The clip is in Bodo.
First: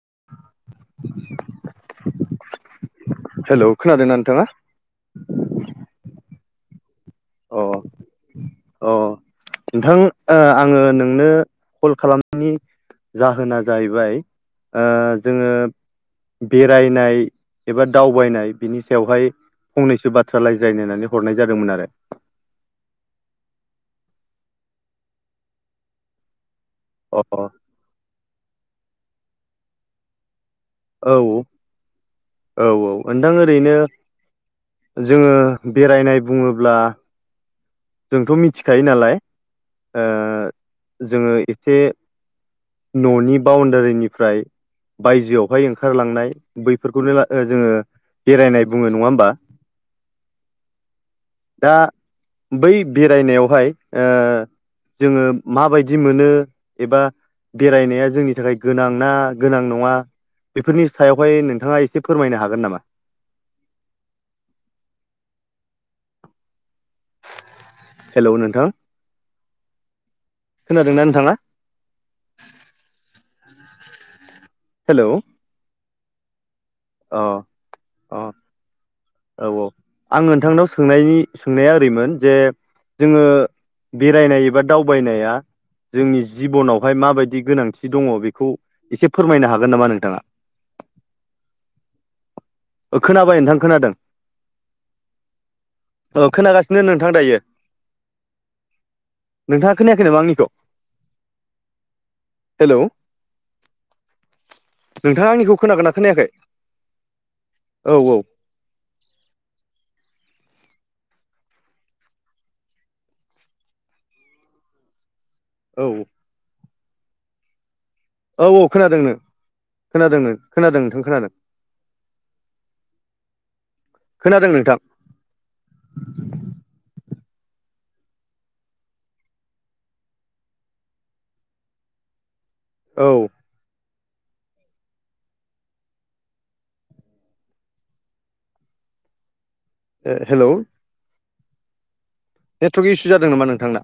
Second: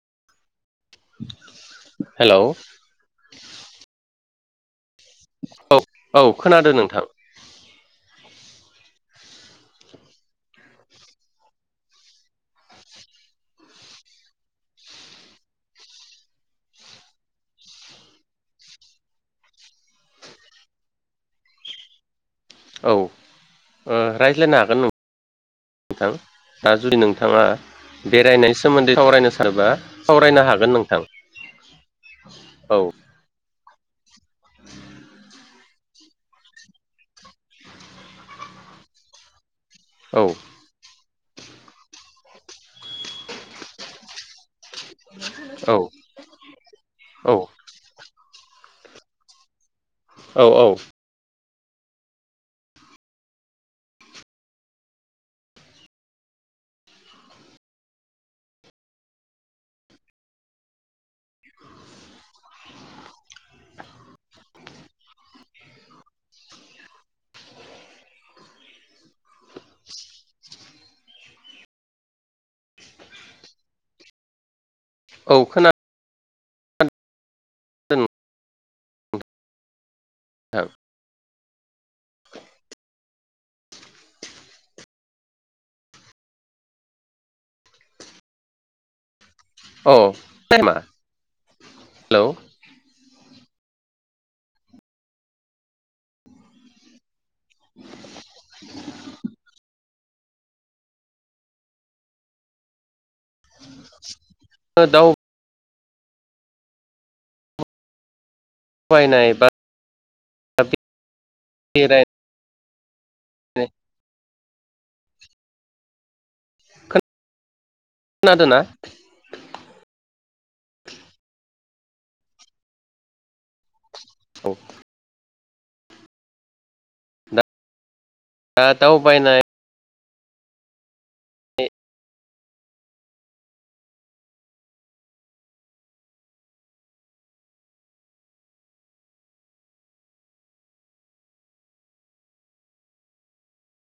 [unintelligible] हेलौ। हेलौ खोनादोंना नोंथाङा? खोनादो नोंथां। अ अ। नोंथां ओ आङो नोंनो कल खालामनायनि जाहोना जाहैबाय ओ जोङो बेरायनाय एबा दावबायनाय बिनि सायावहाय फंनैसो बाथ्रा लायज्रायनो होन्नानै हरनाय जादोंमोन आरो। औ ओ रायज्लायनो हागोन नों थां। दा जुदि अ नोंथाङा बेरायनायनि सोमोन्दै सावरायनो सानोबा सावरायनो हा औ औ औ ओनथां ओरैनो जोङो बेरायनाय बुङोब्ला जोंथ' मिथिखायो नालाय ओ औ। जोङो एसे न'नि बाउनडारिनिफ्राय बायजोआवहाय ओंखारलांनाय बैफोरखौनो ला औ ओ जोङो बेरायनाय बुङो नङा होमबा? औ औ। दा बै बेरायनायावहाय ओ जोङो माबायदि मोनो एबा बेरायनाया जोंनि थाखाय गोनां ना गोनां नङा बेफोरनि सायावहाय नोंथाङा एसे फोरमायनो हागोन नामा? हेलौ नोंथां। खोनादोंना नोंथाङा? हेलौ औ खोना अ अ औ औ। आं नोंथां नोंथांनाव सोंनायनि सोंनाया ओरैमोन जे जोङो बेरायनाय एबा दावबायनाया जोंनि जिब'नावहाय माबायदि गोनांथि दङ बेखौ एसे फोरमायनो हागोन नामा अ नोंथाङा टाइमा हेलौ ओ खोनाबाय नोंथां? खोनादों औ खोनागासिनो नोंथां दायो। नोंथां खोनायाखै नामा आंनिखौ हेलौ। नोंथाङा आंनिखौ खोनागोन ना खोनायाखै औ औ। बायनाय बा [inaudible] बेराय [inaudible] औ औ खोनादोंना औ खोनादोंनो खोनादोंनो खोनादों नोंथां खोनादों खोनादों औ नोंथां। दा दावबायनाय औ ओ हेलौ। नेटवर्क इसु जादों नामा नोंथांना?